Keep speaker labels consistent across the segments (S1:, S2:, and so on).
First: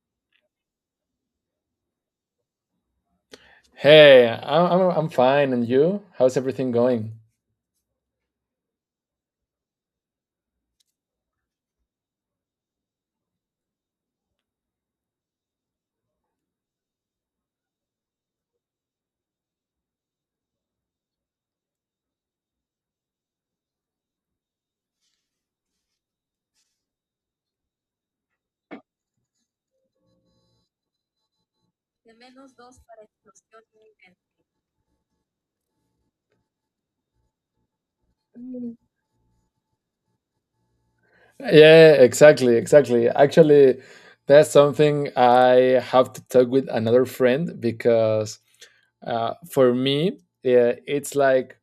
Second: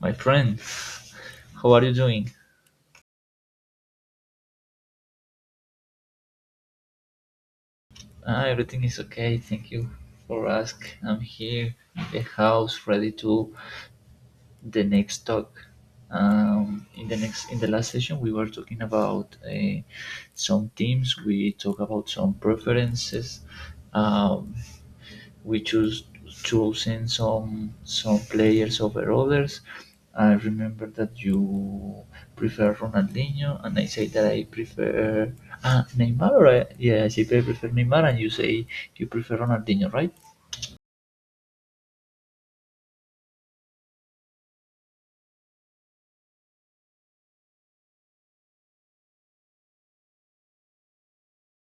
S1: My friend, how are you doing?
S2: Hey, I'm fine, and you? How's everything going?
S1: Ah, everything is okay. Thank you for asking. I'm here in the house ready to the next talk. In the last session, we were talking about some teams. We talk about some preferences. Um, we choose choosing some players over others. I remember that you prefer Ronaldinho, and I say that I prefer Neymar. Or, yeah, I say I prefer Neymar, and you say you prefer Ronaldinho, right?
S2: Yeah, exactly, exactly. Actually, that's something I have to talk with another friend because for me, yeah, it's like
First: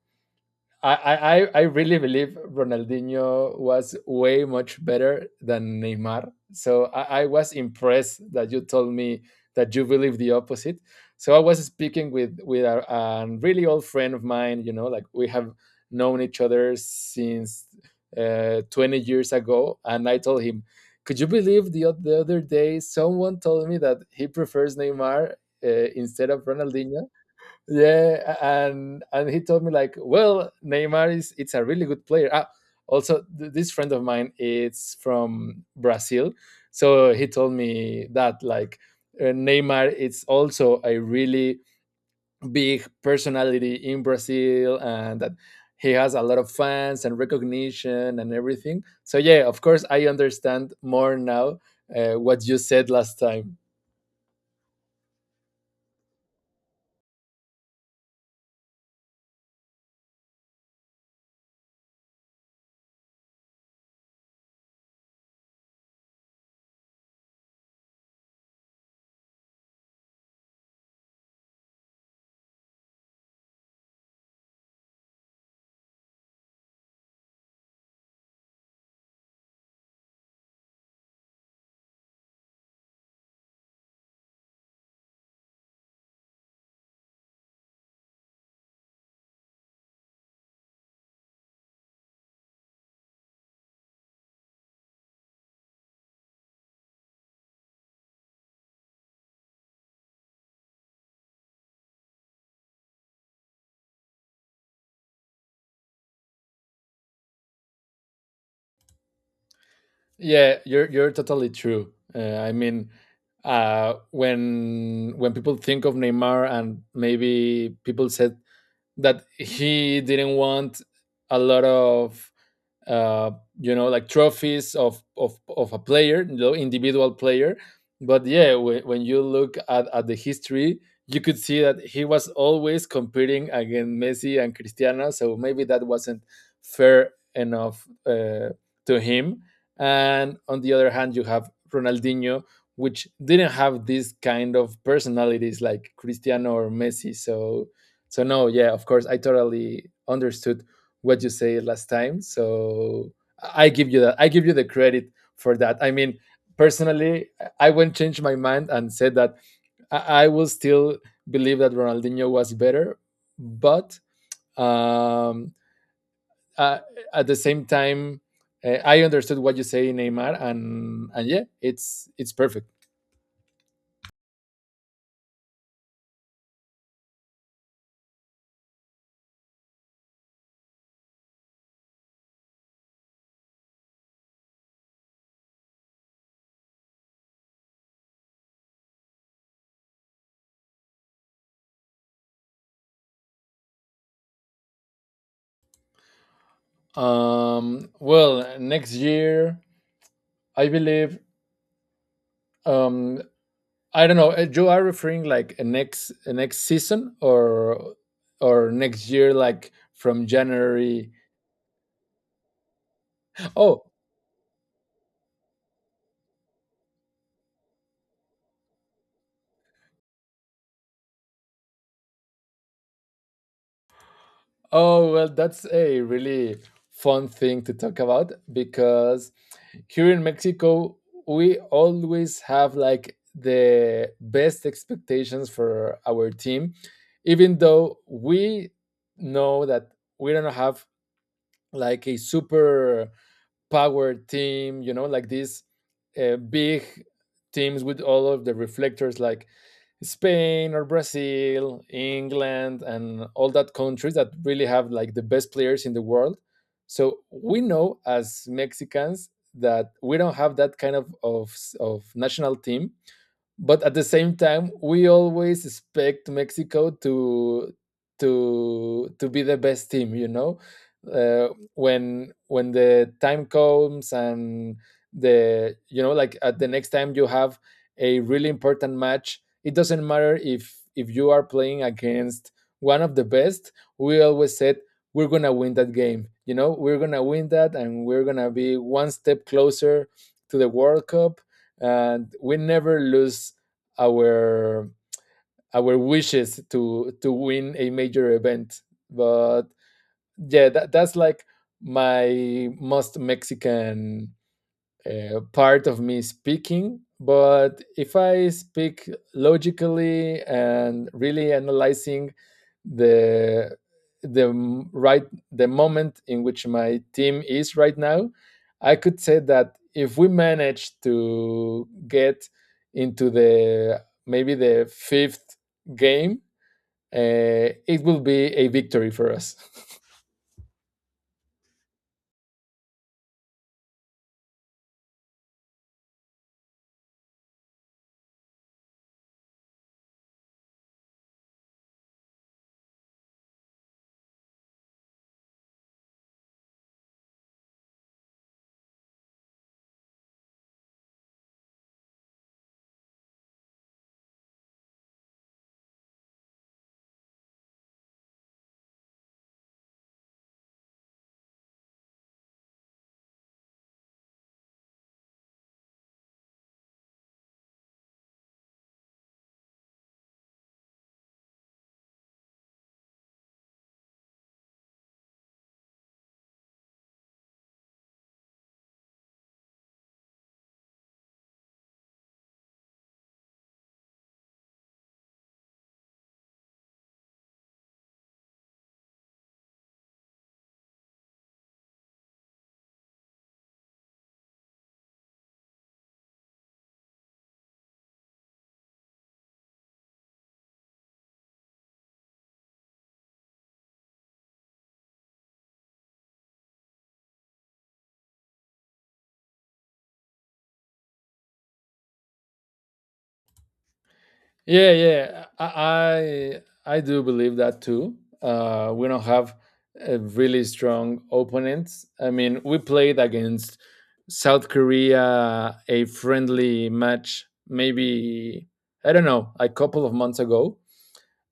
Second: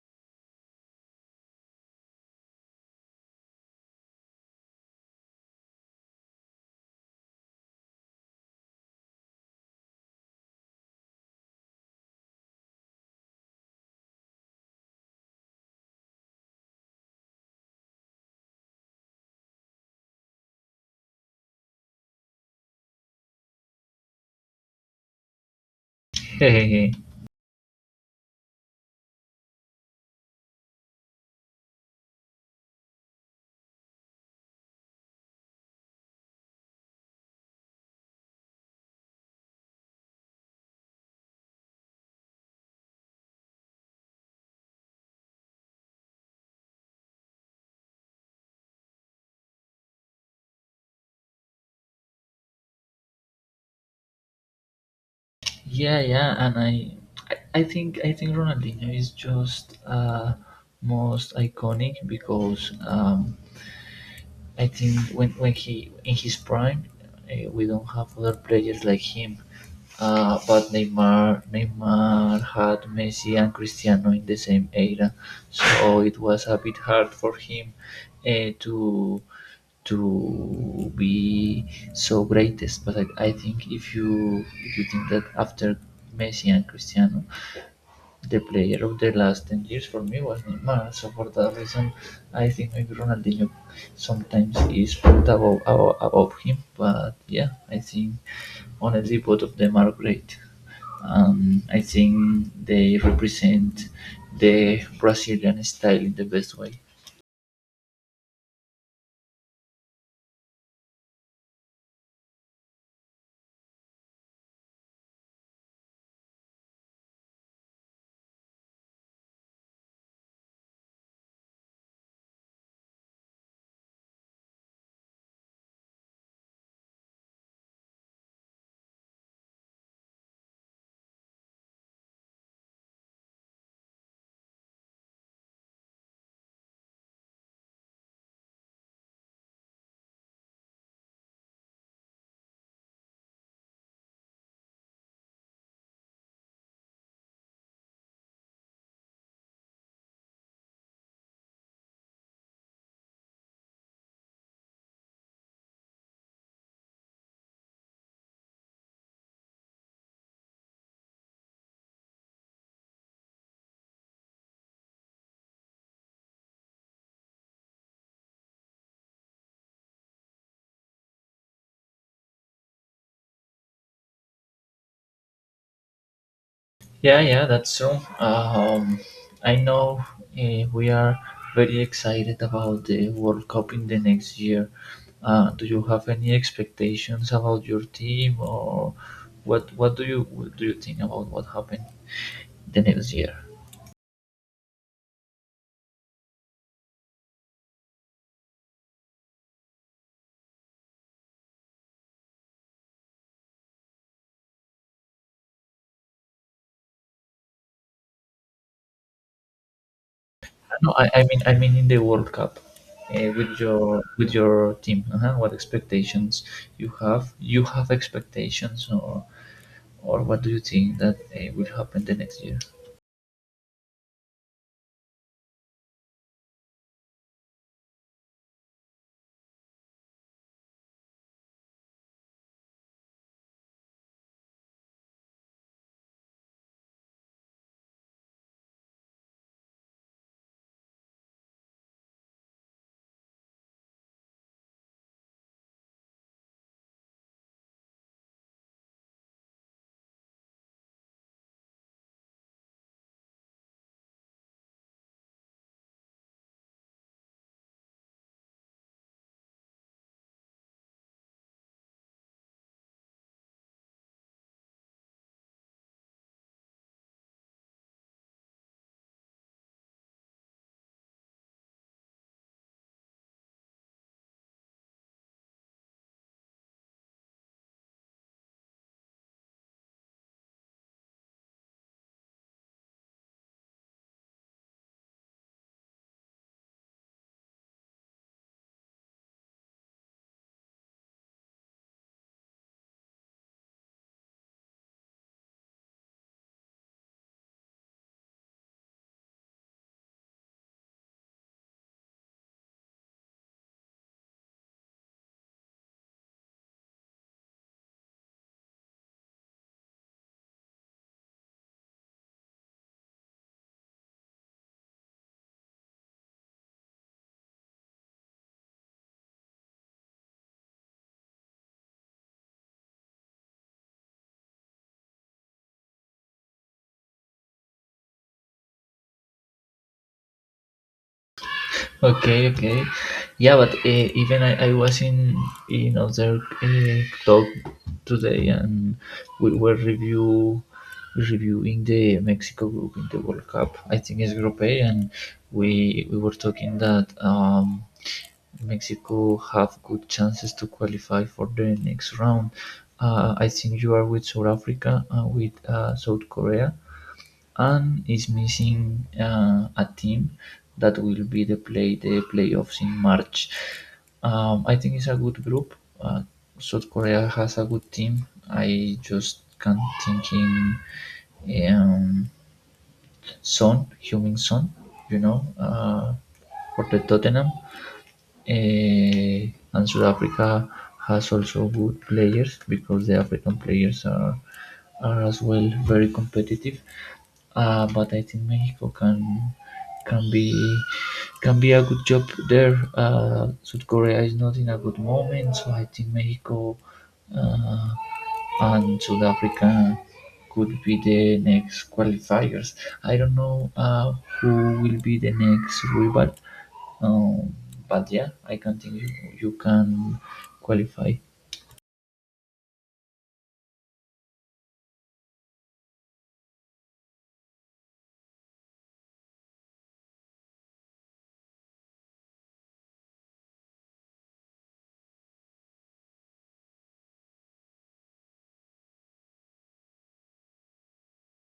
S2: I really believe Ronaldinho was way much better than Neymar. So I was impressed that you told me that you believe the opposite. So I was speaking with a, really old friend of mine. You know, like we have known each other since 20 years ago, and I told him, "Could you believe the other day someone told me that he prefers Neymar instead of Ronaldinho?" Yeah, and he told me like, well, Neymar is it's a really good player. Ah, also this friend of mine is from Brazil, so he told me that like Neymar it's also a really big personality in Brazil and that he has a lot of fans and recognition and everything. So yeah, of course I understand more now what you said last time.
S1: Yeah, yeah, and I think Ronaldinho is just most iconic because I think when he in his prime, we don't have other players like him. But Neymar had Messi and Cristiano in the same era, so it was a bit hard for him uh, to to be so greatest. But I think if you think that after Messi and Cristiano, the player of the last 10 years for me was Neymar, so for that reason I think maybe Ronaldinho sometimes is put above him, but yeah, I think honestly both of them are great. I think they represent the Brazilian style in the best way.
S2: Yeah, you're totally true. I mean, when people think of Neymar and maybe people said that he didn't want a lot of uh, like trophies of of a player, the individual player. But yeah, when you look at the history, you could see that he was always competing against Messi and Cristiano. So maybe that wasn't fair enough to him. And on the other hand, you have Ronaldinho, which didn't have this kind of personalities like Cristiano or Messi. So no, yeah, of course, I totally understood what you say last time. So I give you that. I give you the credit for that. I mean, personally, I won't change my mind and said that I will still believe that Ronaldinho was better, but um, uh, at the same time, I understood what you say, Neymar, and yeah, it's perfect.
S1: Yeah, yeah, that's true. I know we are very excited about the World Cup in the next year. Do you have any expectations about your team, or what? What do you think about what happened the next year?
S2: Well, next year, I believe um, I don't know. You are referring like a next season or next year, like from
S1: No, I,
S2: January.
S1: I mean, I mean in the World Cup, uh, with your
S2: Oh,
S1: with your team. Uh-huh. What expectations you have? You have expectations, or what do you think that will happen the next year?
S2: oh well, that's a really fun thing to talk about because here in Mexico we always have like the best expectations for our team, even though we know that we don't have like a super power team, you know, like these big teams with all of the reflectors like Spain or Brazil, England, and all that countries that really have like the best players in the world. So we know as Mexicans that we don't have that kind of national team, but at the same time we always expect Mexico to to be the best team. You know, uh, when the time comes and the, you know, like at the next time you have a really important match, it doesn't matter if you are playing against one of the best, we always said we're going to win that game. You know, we're going to win that and we're going to be one step closer to the World Cup, and we never lose our wishes to win a major event. But yeah, that's like my most Mexican part of me speaking. But if I speak logically and really analyzing the right, the moment in which my team is right now, I could say that if we manage to get into the maybe the fifth game, it will be a victory for us.
S1: Okay, okay. Yeah, but even I was in other talk today, and we were reviewing the Mexico group in the World Cup. I think it's Group A, and we were talking that Mexico have good chances to qualify for the next round. I think you are with South Africa, with South Korea, and is missing a team that will be the playoffs in March. I think it's a good group. South Korea has a good team. I just can't think in um, Son, Heung-min Son, you know, uh, for the Tottenham. And South Africa has also good players, because the African players are as well very competitive. But I think Mexico can be can be a good job there. South Korea is not in a good moment, so I think Mexico uh, and South Africa could be the next qualifiers. I don't know who will be the next rival, um, but yeah, I can think you can qualify.
S2: Yeah, yeah, I do believe that too. We don't have a really strong opponents. I mean, we played against South Korea a friendly match, maybe I don't know, a couple of months ago.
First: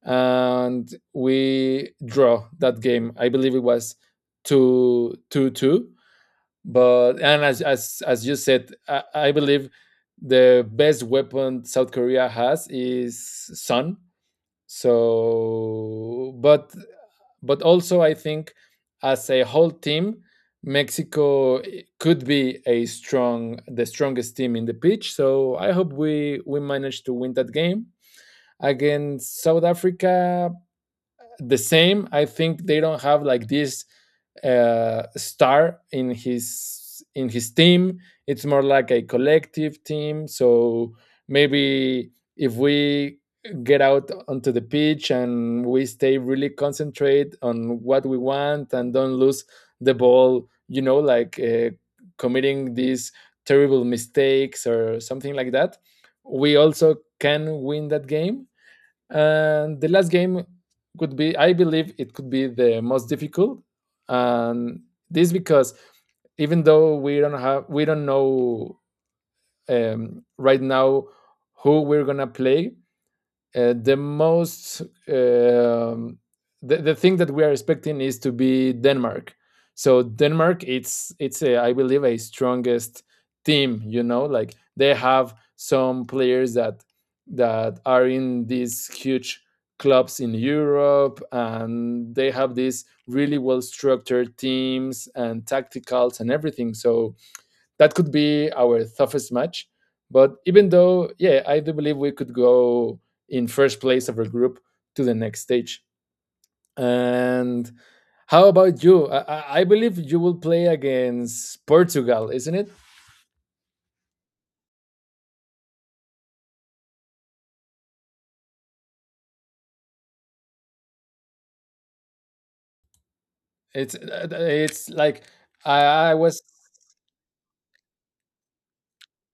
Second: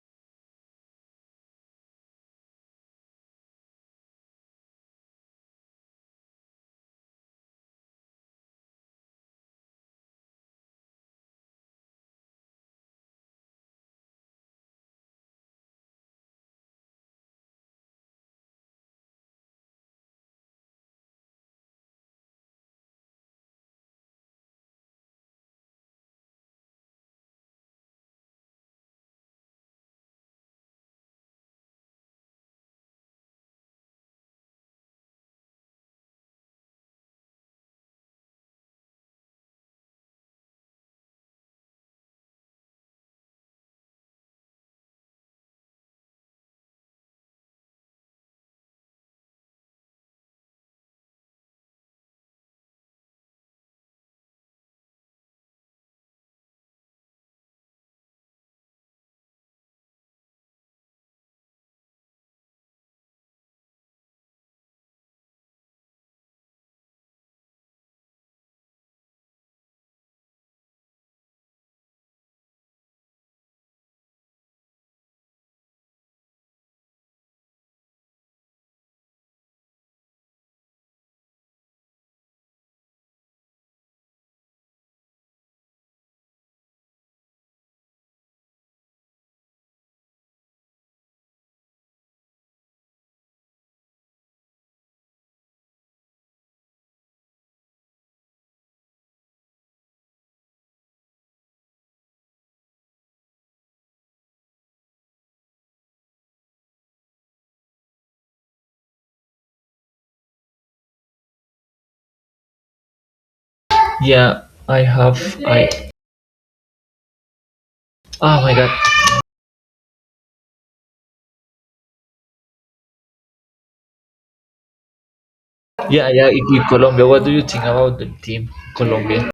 S2: And we draw that game. I believe it was two two two. But and as as you said, I believe the best weapon South Korea has is sun. So, but also I think, as a whole team, Mexico could be a strong the strongest team in the pitch. So I hope we manage to win that game against South Africa the same. I think they don't have like this star in his team. It's more like a collective team. So maybe if we get out onto the pitch and we stay really concentrate on what we want and don't lose the ball, you know, like committing these terrible mistakes or something like that, we also can win that game. And the last game could be, I believe, it could be the most difficult, and this because even though we don't have, we don't know, right now, who we're gonna play, the most, um, the thing that we are expecting is to be Denmark. So Denmark, it's a, I believe, a strongest team. You know, like they have some players that are in these huge clubs in Europe, and they have these really well structured teams and tacticals and everything. So that could be our toughest match. But even though, yeah, I do believe we could go in first place of our group to the next stage. And how about you? I believe you will play against Portugal, isn't it?
S1: Yeah, I have. I oh my god.
S2: It's like
S1: Yeah,
S2: I
S1: yeah.
S2: was.
S1: Colombia. What do you think about the team Colombia?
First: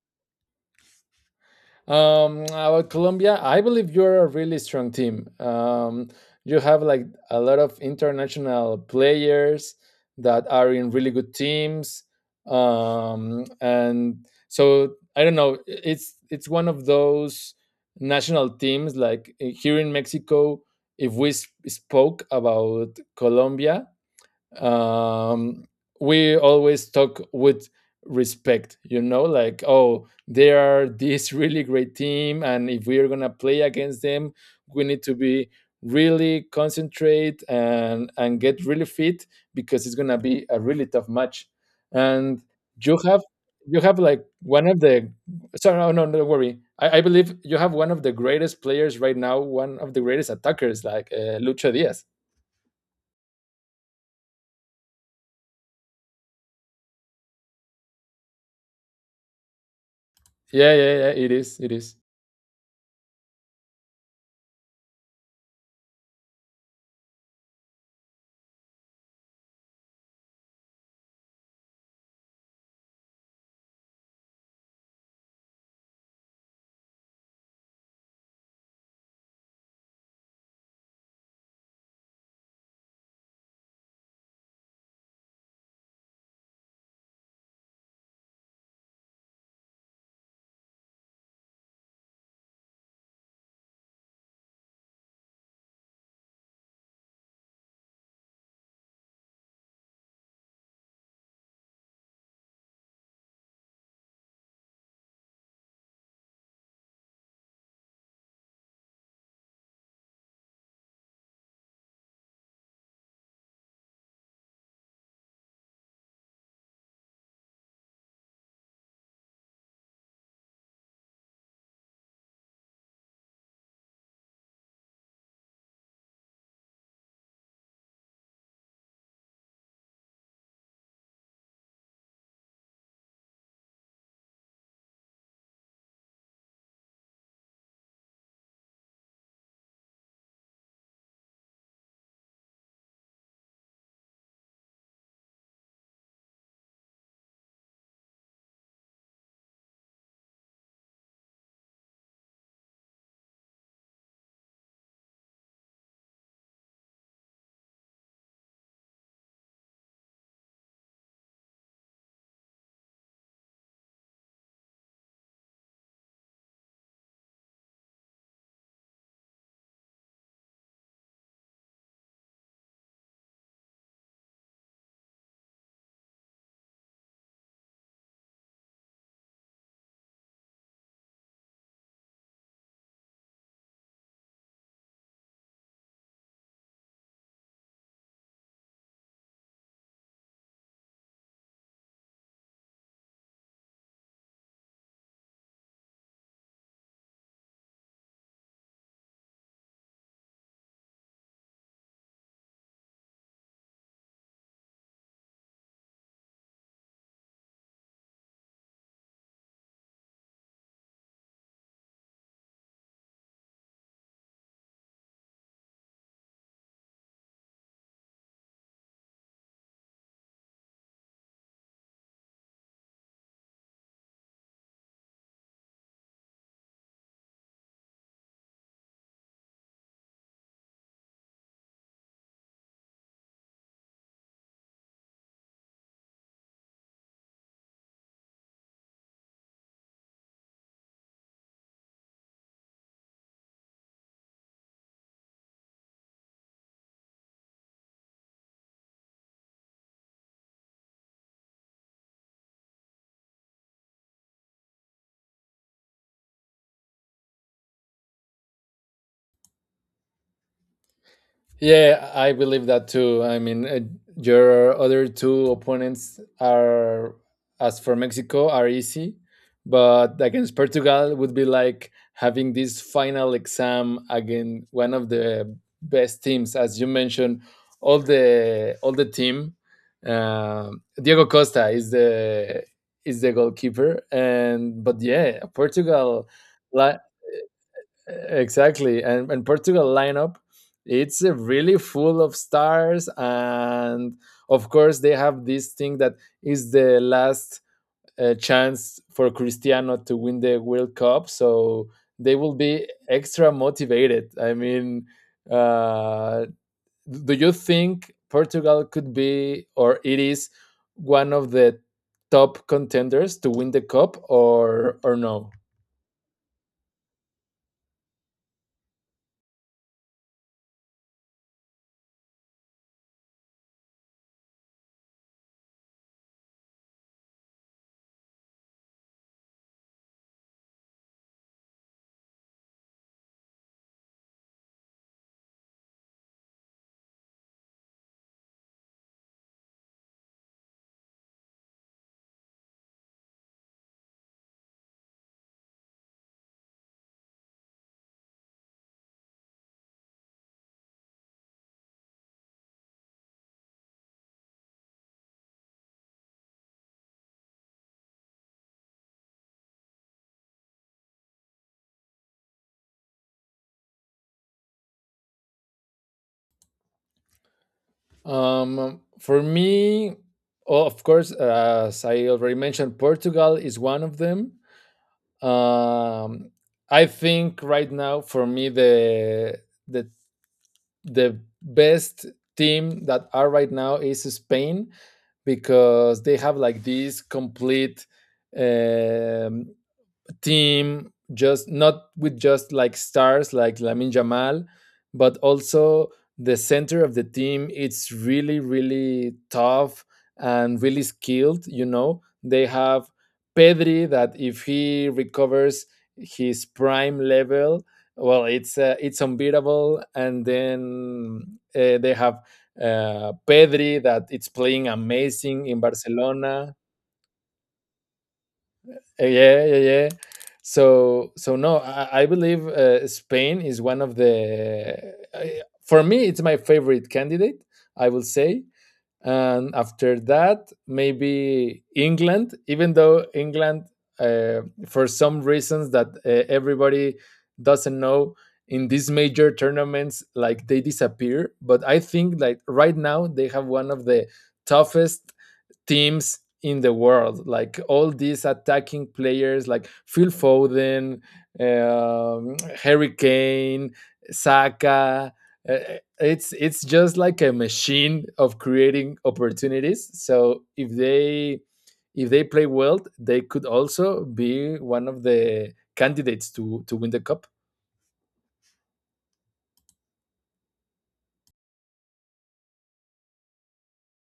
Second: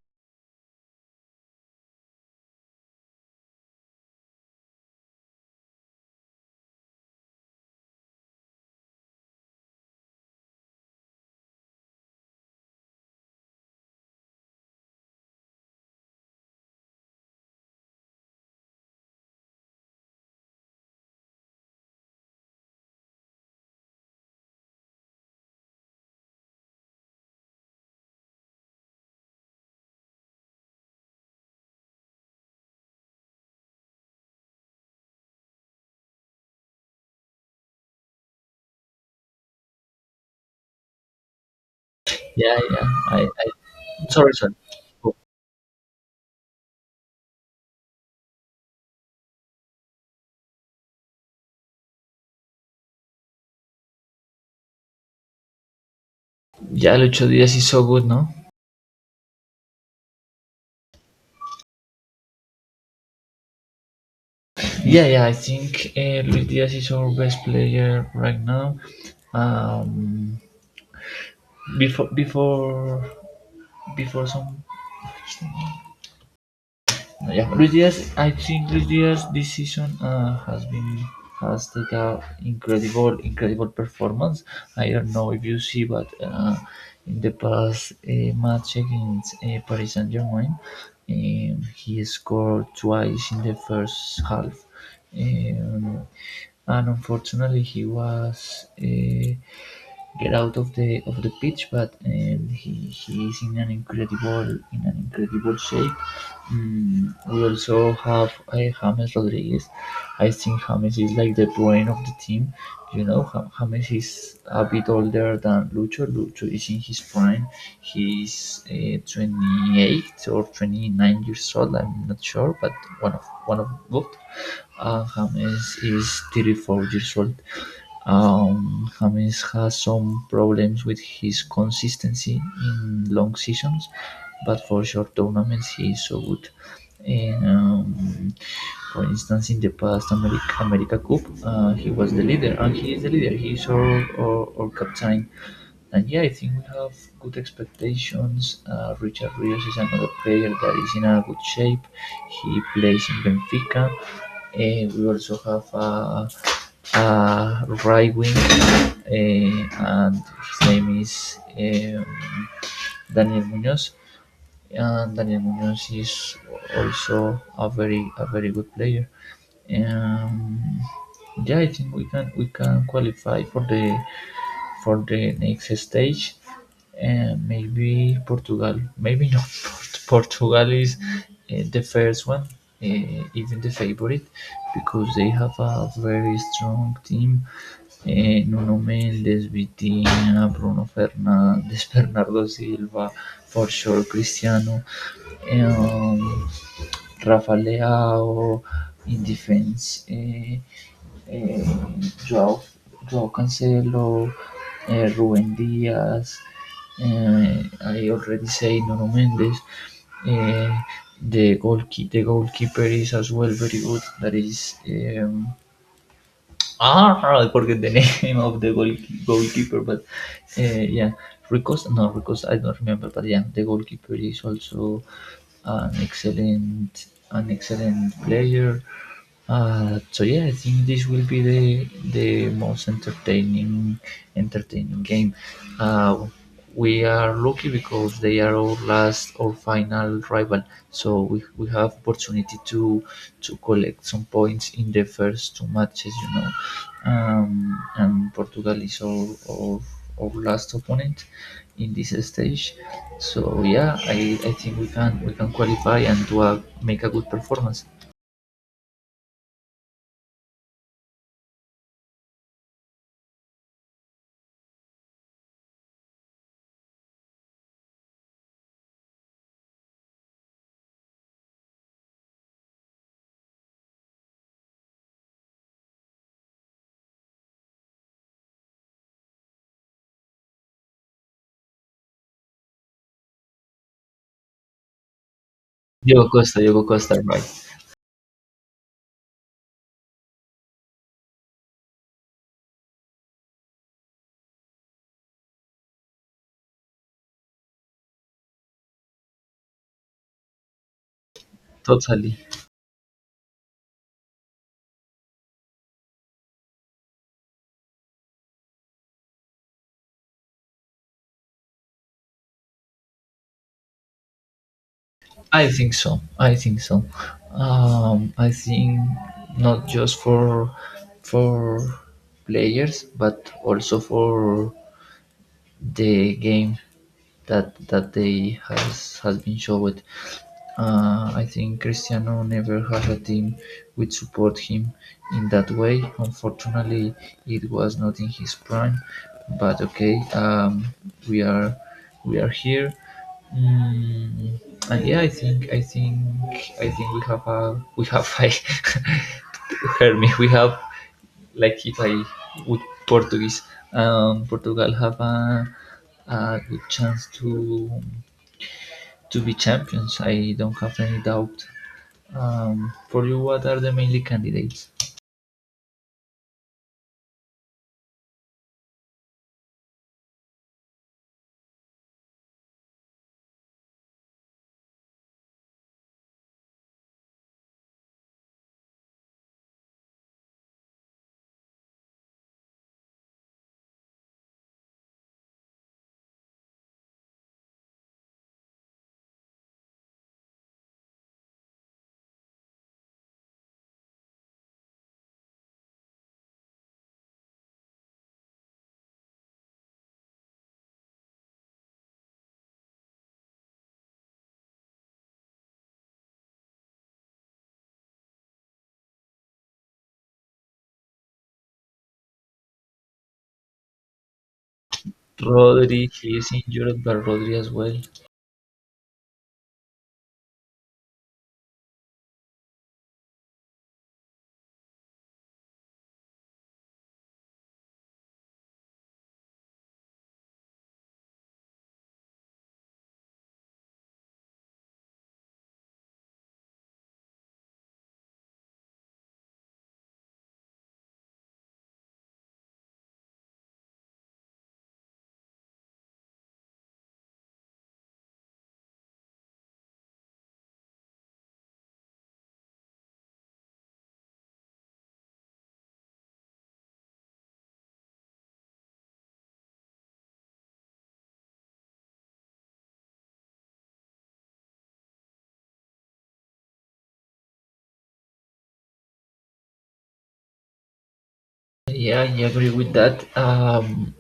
S2: About Colombia, I believe you're a really strong team. You have like a lot of international players that are in really good teams. And so I don't know, it's one of those national teams, like here in Mexico. If we spoke about Colombia, um, we always talk with respect. You know, like, oh, they are this really great team, and if we are going to play against them, we need to be really concentrate and get really fit because it's going to be a really tough match. And
S1: Yeah, yeah.
S2: you have
S1: I
S2: like
S1: sorry, sorry.
S2: one of the— sorry, no, no, don't worry. I believe you have one of the greatest players right now, one of the greatest attackers, like Lucho Diaz.
S1: Yeah, Lucho Diaz is so good, no?
S2: Yeah, yeah, yeah, it is, it is.
S1: Yeah, yeah. I think Luis Diaz is our best player right now. Um, before, before, before some yeah, Luis Diaz. I think Luis Diaz this season has taken an incredible, incredible performance. I don't know if you see, but in the past match against Paris Saint Germain, he scored twice in the first half. Um, and unfortunately, he was get out of the pitch, but he is in an incredible shape. We also have a James Rodriguez. I think James is like the brain of the team. James is a bit older than Lucho. Lucho is in his prime. He's 28 or 29 years old. I'm not sure, but one of both. Uh, James is 34 years old. James has some problems with his consistency in long seasons, but for short tournaments he is so good. And, for instance, in the past America Cup, he was the leader, and he is the leader. He is our captain. And yeah, I think we have good expectations. Richard Rios is another player that is in a good shape. He plays in Benfica. We also have a right wing, and his name is Daniel Munoz. And Daniel Munoz is also a very good player. Um, yeah, I think we can qualify for the next stage, and maybe Portugal maybe not. Portugal is the first one, even the favorite, because they have a very strong team. Nuno Mendes, Vitinha, Bruno Fernandes, Bernardo Silva, for sure Cristiano, um, Rafa Leao in defense. Eh, Joao, Joao Cancelo, Rubén Díaz, hay already say Nuno Méndez. Eh, the, goalkeeper, the goalkeeper, is as well very good. That is. Ah, I forget the name of the goalkeeper, but yeah, Ricos. No, Ricos. I don't remember, but yeah, the goalkeeper is also an excellent player. So yeah, I think this will be the most entertaining game. Uh, we are lucky because they are our last or final rival, so we have opportunity to collect some points in the first two matches. And Portugal is our last opponent in this stage. So yeah, I think we can qualify and make a good performance.
S2: Yeah, I believe that too. I mean, your other two opponents are, as for Mexico, are easy, but against Portugal would be like having this final exam against one of the best teams, as you mentioned. All the team, Diego Costa is the goalkeeper, and but yeah,
S1: Diogo
S2: Portugal.
S1: Costa, Diogo
S2: li-
S1: Costa, right?
S2: Exactly. And Portugal lineup, it's really full of stars, and of course they have this thing that is the last chance for Cristiano to win the World Cup, so they
S1: Totally.
S2: will be extra motivated. I mean, uh, do you think Portugal could be, or it is, one of the top contenders to win the cup or no?
S1: I think so. I think so. I think not just for players, but also for the game that that day has been showed. I think Cristiano never had a team which support him in that way. Unfortunately, it was not in his prime, but okay, we are we are here. Mm, and yeah, I think we have a hear me. We have like if I would Portuguese, Portugal have a good chance to be champions. I don't have any doubt. For you, what are the mainly candidates?
S2: For me, oh, of course, as I already mentioned, Portugal is one of them. Um, I think right now, for me, the the the best team that are right now is Spain, because they have like this complete, um, team, just not with just like stars like Lamin Jamal, but also the center of the team. It's really, really tough and really skilled. You know, they have Pedri that if he recovers his prime level, well, it's unbeatable. And then they have Pedri that it's playing amazing in
S1: Rodri, he is
S2: Barcelona.
S1: injured, but Rodri as well.
S2: Yeah, yeah, yeah, so no, I believe Spain is one of the for me, it's my favorite candidate, I will say. And after that, maybe England, even though England, uh, for some reasons that, everybody doesn't know, in these major tournaments, like they disappear. But I think, like, right now they have one of the toughest teams in the world, like all these attacking players, like Phil Foden, um, Harry Kane, Saka. Uh, it's just like a machine of creating opportunities. So if they play well, they could also be one of the candidates to win the cup.
S1: Yeah, I agree with that.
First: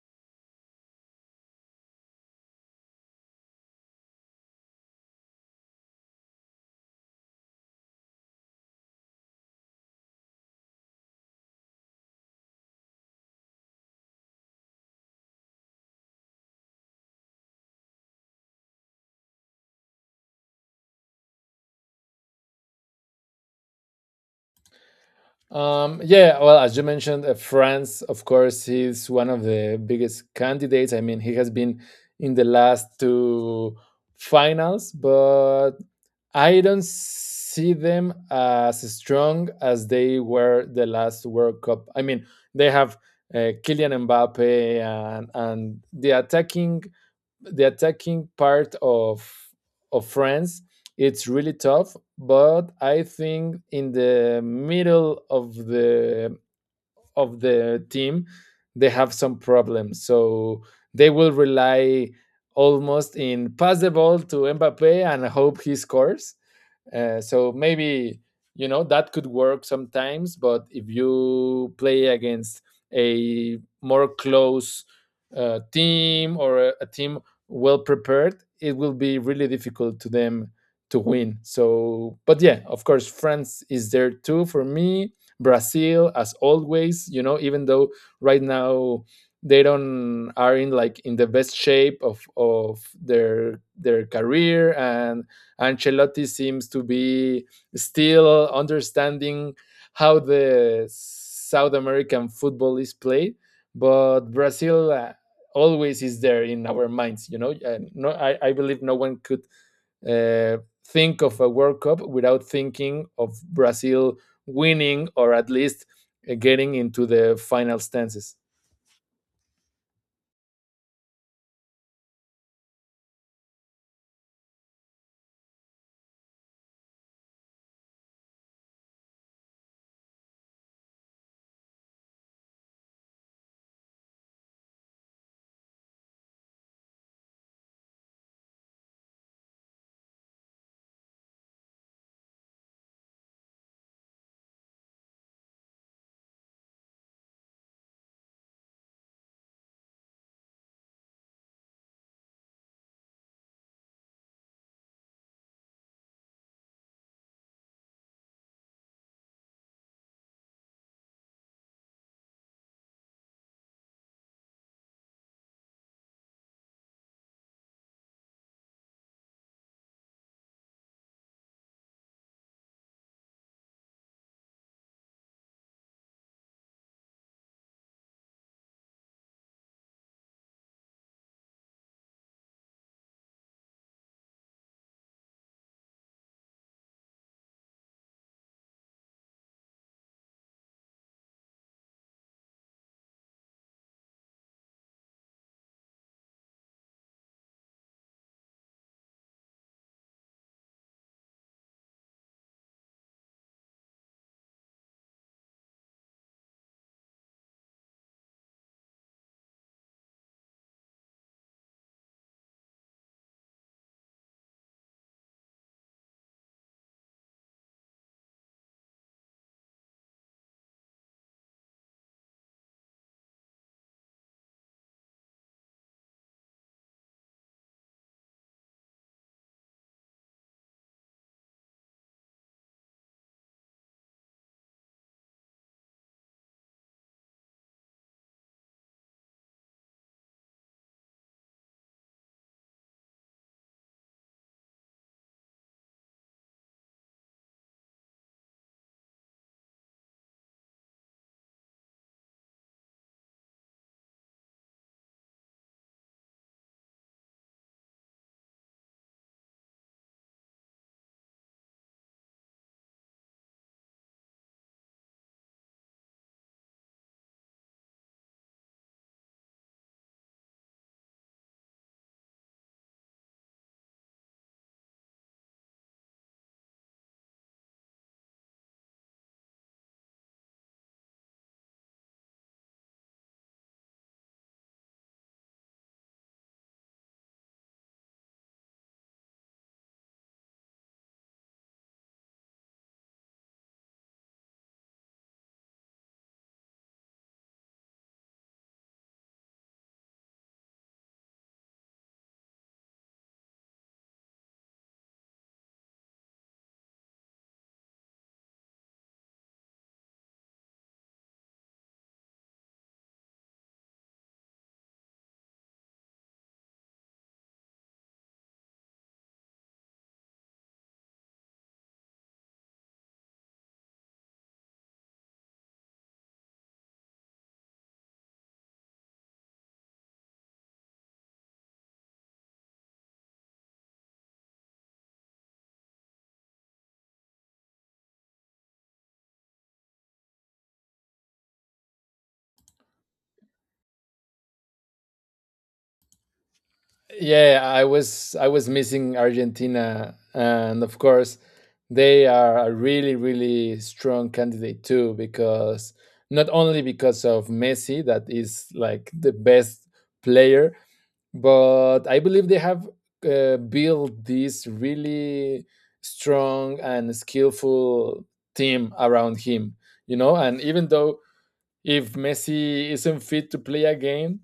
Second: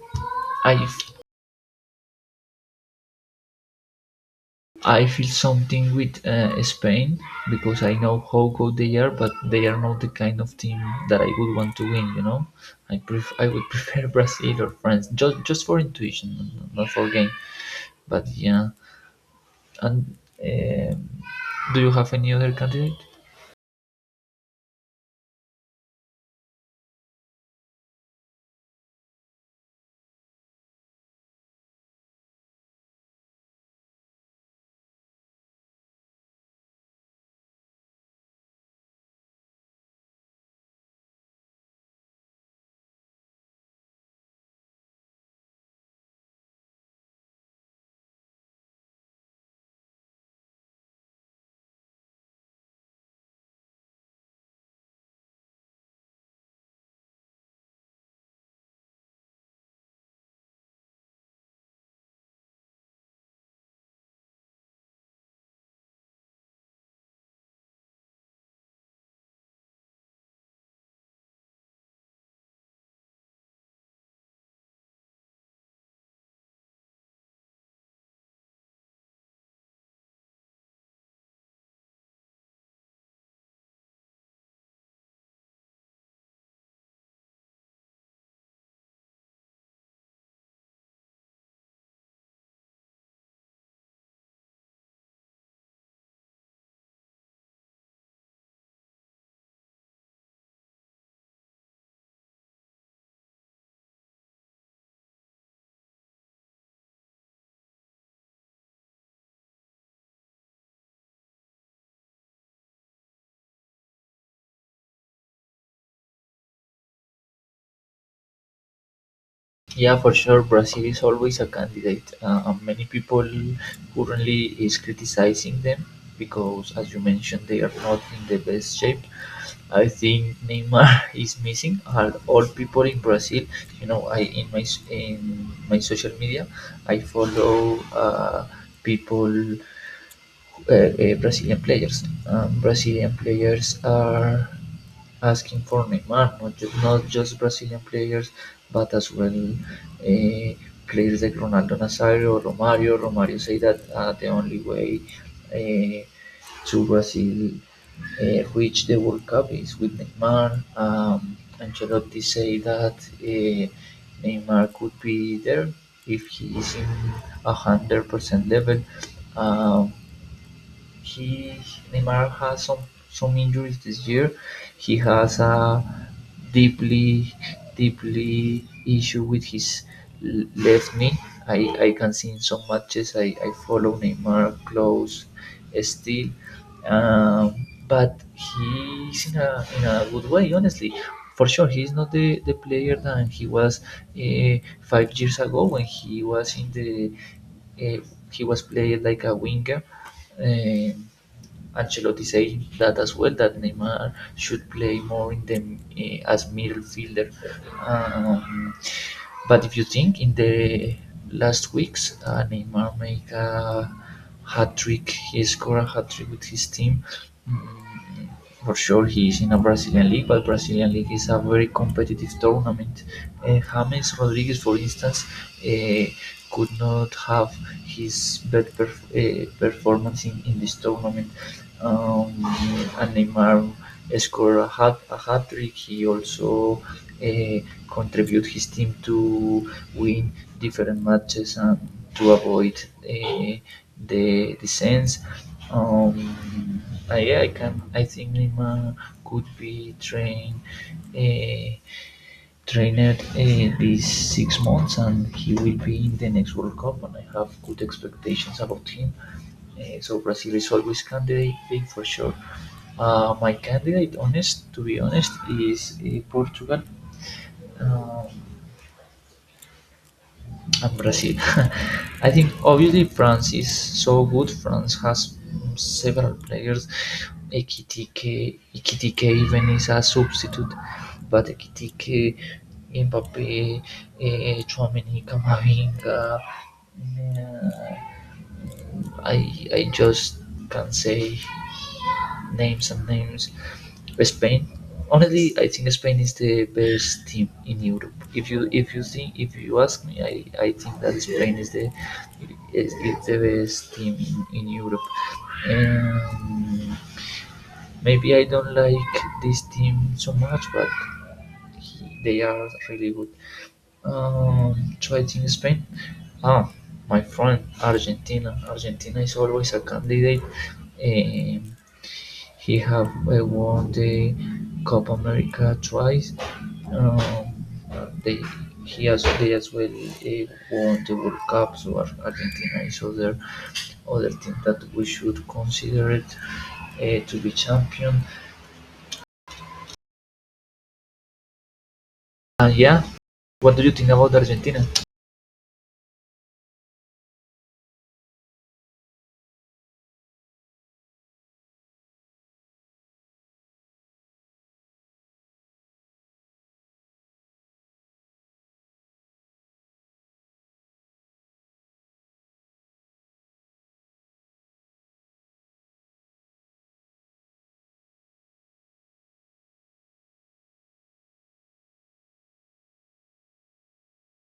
S1: I I feel something with Spain, because I know how good they are, but they are not the kind of team that I would want to win. I would prefer Brazil or France just for intuition, not for game. But yeah, and um do you have any other candidate?
S2: Yeah, well, as you mentioned, France, of course, he's one of the biggest candidates. I mean, he has been in the last two finals, but I don't see them as strong as they were the last World Cup. I mean, they have Kylian Mbappe and, the attacking part of France. It's really tough, but I think in the middle of the team they have some problems, so they will rely almost in pass the ball to Mbappe and hope he scores. So maybe, you know, that could work sometimes, but if you play against a more close team, or a, team well prepared, it will be really difficult to them to win. So, but yeah, of course, France is there too for me. Brazil, as always, you know, even though right now they don't are in like in the best shape of their career, and Ancelotti seems to be still understanding how the South American football is played, but Brazil, always is there in our minds. You know, no, I believe no one could uh, think of a World Cup without thinking of Brazil winning or at least getting into the final stances.
S1: Yeah, for sure. Brazil is always a candidate. Many people currently is criticizing them because, as you mentioned, they are not in the best shape. I think Neymar is missing. All people in Brazil, I in my social media, I follow people well, Brazilian players. Brazilian players are asking for Neymar, not just Brazilian players, but as well players like Ronaldo Nazario, Romario. Romario say that the only way uh, to Brazil reach the World Cup is with Neymar. Ancelotti say that Neymar could be there if he is in 100% level. Um, he Neymar has some injuries this year. He has a deeply deeply issue with his left knee. I can see in some matches I follow Neymar close still. But he's in a good way, honestly. For sure, he's not the player than he was 5 years ago, when he was uh, played like a winger. uh, Ancelotti saying that as well that Neymar should play more in the as midfielder. Um, but if you think in the last weeks, Neymar make a hat trick. He scored a hat trick with his team. Mm, for sure, he is in a Brazilian league, but Brazilian league is a very competitive tournament. Uh, James Rodriguez, for instance, could not have his bad performance in this tournament. Um, and Neymar scored a hat trick. He also uh, contribute his team to win different matches and to avoid uh, the sense. Um, yeah, I can. I think Lima could be trained. Uh, trained uh, these 6 months, and he will be in the next World Cup, and I have good expectations about him. So Brazil is always candidate, for sure. My candidate, honest to be honest, is Portugal. Uh, Brazil. I think obviously France is so good. France has several players. Ekitike even is a substitute, but Ekitike, Mbappe, Tchouameni, Camavinga. mm, I I just can say names and names. Spain. Honestly, I think Spain is the best team in Europe. If you think if you ask me, I think that Spain is the best team in Europe. Um, Maybe I don't like this team so much, but they are really good. So I think Spain. Ah, my friend, Argentina. Argentina is always a candidate. He have won the Copa America twice. Um, they they as well won the World Cup. So Argentina is other team that we should consider it to be champion. And yeah, what do you think about Argentina?
S2: Yeah, I was missing Argentina, and of course, they are a really really strong candidate too, because not only because of Messi that is like the best player, but I believe they have built this really strong and skillful team around him. You know, and even though if Messi isn't fit to play a game,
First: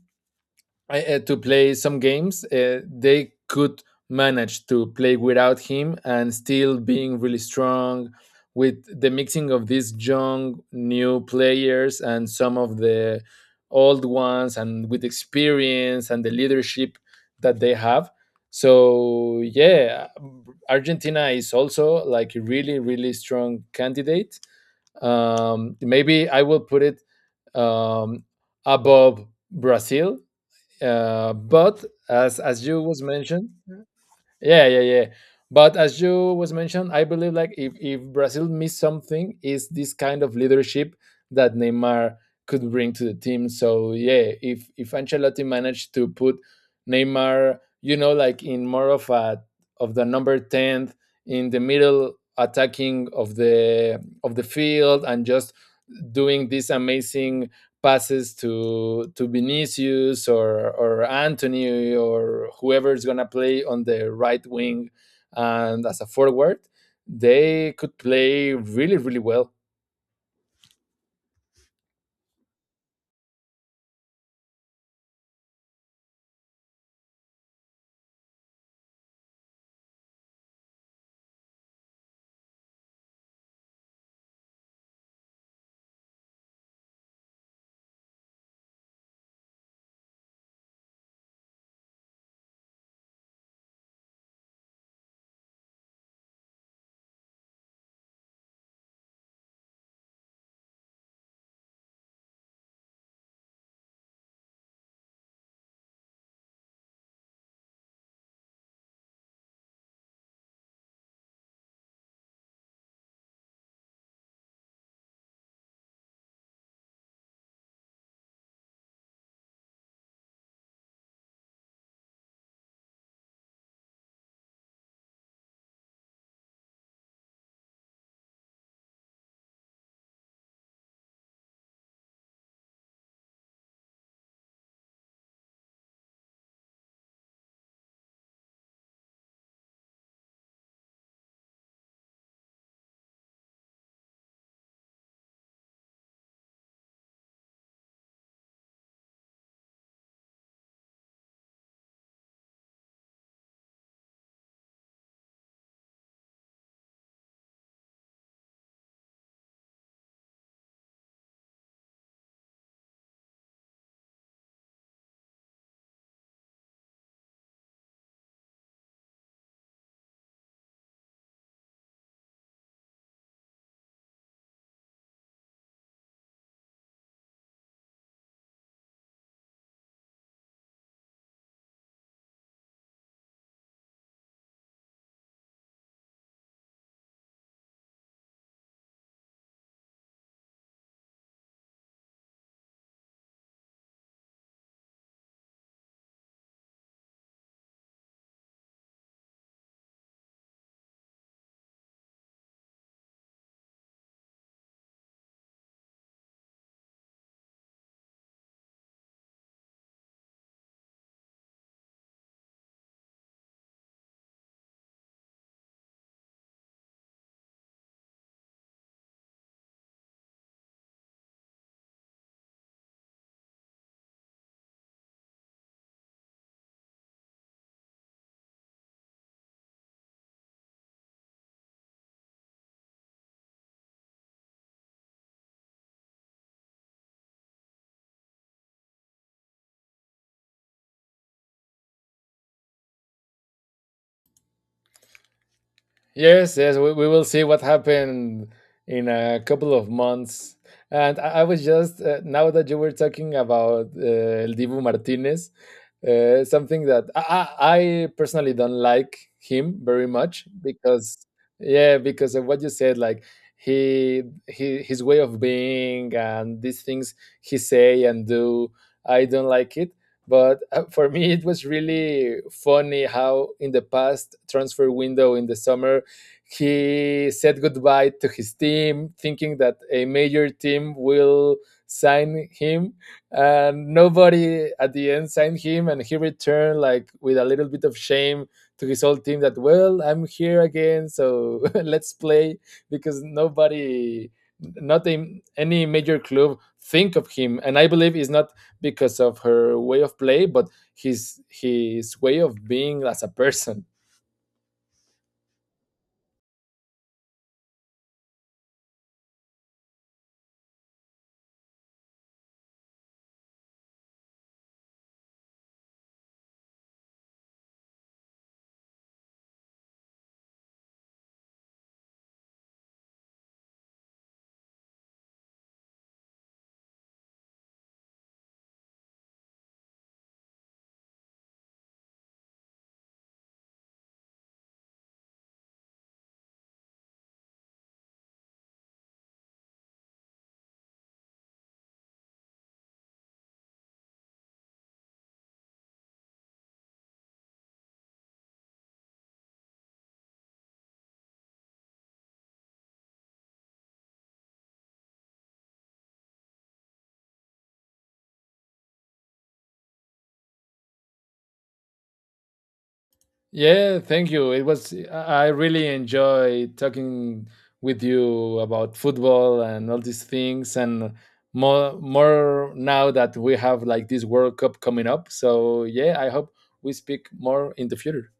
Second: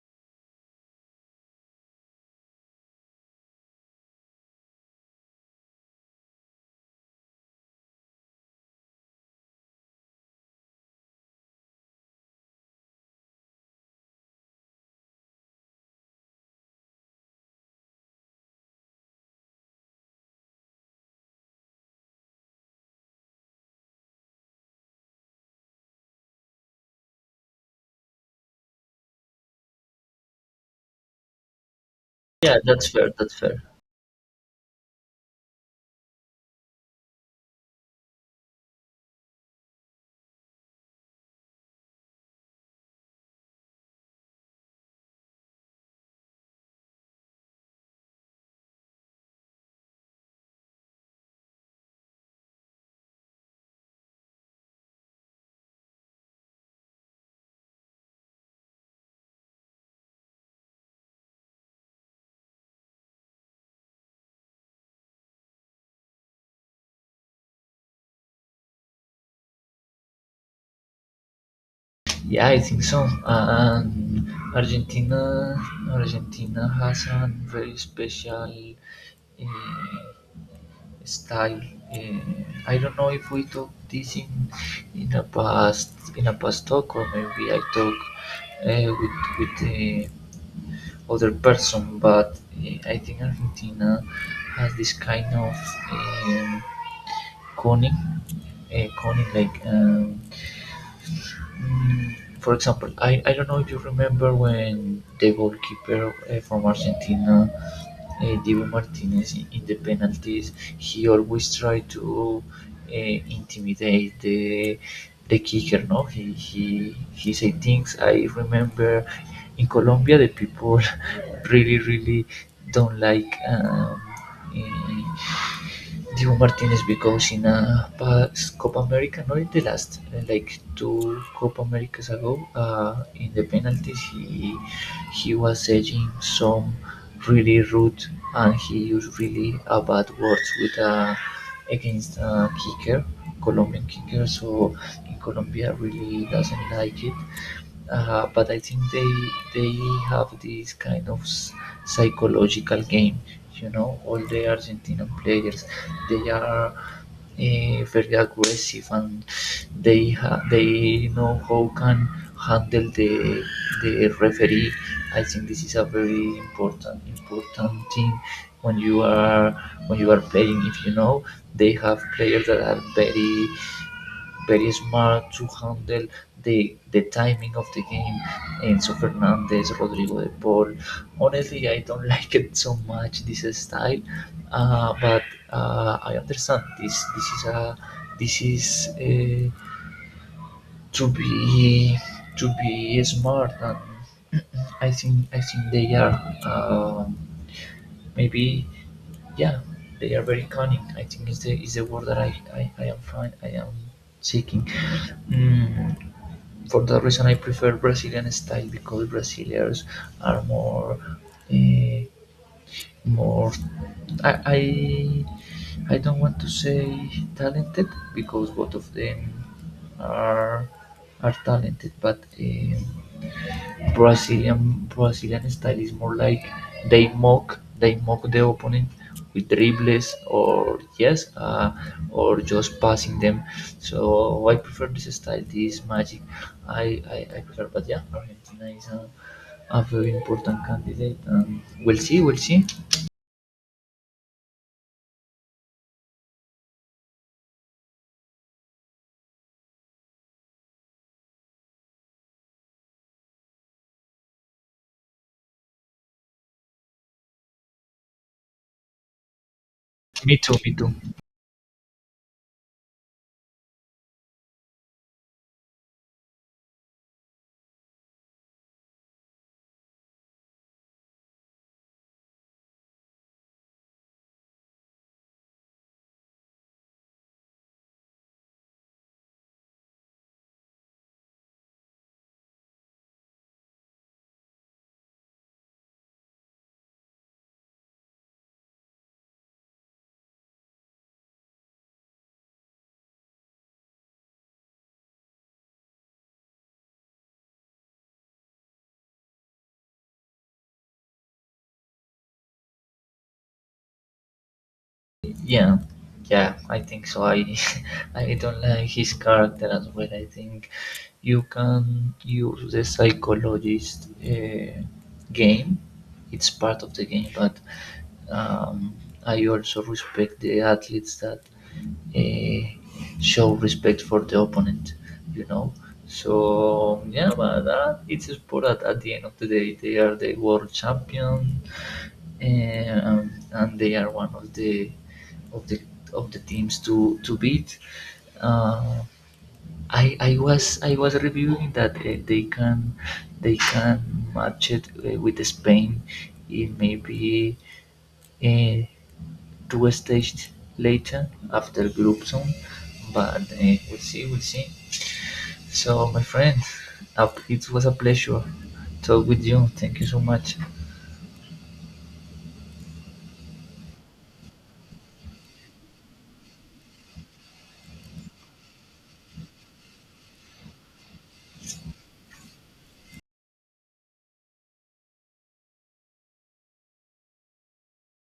S2: to play some games, they could manage to play without him and still being really strong with the mixing of these young new players and some of the old ones and with experience and the leadership that they have. So yeah, Argentina is also like a really really strong candidate. Maybe I will put it, um above Brazil, but as
S1: Yeah,
S2: you
S1: that's
S2: was
S1: fair. That's
S2: mentioned,
S1: fair.
S2: yeah, yeah, yeah. But as you was mentioned, I believe, like, if Brazil missed something, is this kind of leadership that Neymar could bring to the team. So yeah, if Ancelotti managed to put Neymar, you know, like in more of the number tenth in the middle attacking of the field, and just doing this amazing passes to Vinicius or Antony or whoever is gonna play on the right wing and as a forward, they could play really really well.
S1: Yeah, I think so. And Argentina, Argentina has a very special uh, style. Uh, I don't know if we talk this in a past talk, or maybe I talk with the other person, but I think Argentina has this kind of um, cunning, cunning like. For example, I don't know if you remember when the goalkeeper from Argentina, Dibu Martinez, in the penalties. He always tried to intimidate the kicker. No, he he say things. I remember in Colombia the people really really don't like. Uh, Dibu Martinez, because in a past Copa America, not in the last, like two Copa Americas ago, in the penalties, he was edging some really rude, and he used really bad words with against a kicker, Colombian kicker. So in Colombia really doesn't like it. But I think they have this kind of psychological game. You know, all the Argentinian players, they are very aggressive, and they know how can handle the referee. I think this is a very important thing when you are playing. If you know, they have players that are very smart to handle the timing of the game, and so Fernandez, Rodrigo de Paul. Honestly, I don't like it so much this style, but I understand this. This is a this is to be smart, and I think they are um, maybe yeah, they are very cunning. I think is the word that I am find I am seeking. Mm, for that reason I prefer Brazilian style because Brazilians are more uh, more I, I I don't want to say talented because both of them are are talented, but Brazilian style is more like they mock the opponent with dribbles, or yes or just passing them. So oh, I prefer this style, this magic. I prefer, but yeah, Argentina is a very important candidate. We'll see, we'll see.
S2: Yes, yes, we will see what happened in a couple of months. And I was just, now that you were talking about El Dibu Martinez, something that I personally don't like him very
S1: Me
S2: much
S1: too, me too.
S2: because, yeah, because of what you said, like he, he, his way of being and these things he say and do, I don't like it. But for me, it was really funny how, in the past transfer window in the summer, he said goodbye to his team, thinking that a major team will sign him, and nobody at the end signed him, and he returned like with a little bit of shame to his old team, that, well, I'm here again, so let's play, because nobody, not any major club think of him. And I believe it's not because of her way of play, but his way of being as a person.
S1: Yeah, yeah I think so I I don't like his character as well. I think you can use the psychologist game. It's part of the game, but um, I also respect the athletes that show respect for the opponent, you know. So yeah, but it's a sport that at the end of the day they are the world champion, and they are one of the of the of the teams to beat. Uh, I was reviewing that they can match it with Spain in maybe uh, two stages later after group zone, but we'll see, we'll see. So my friend, it was a pleasure talk with you. Thank you so much.
S2: Yeah, thank you. It was— I really enjoy talking with you about football and all these things, and more now that we have like this World Cup coming up. So yeah, I hope we speak more in the future.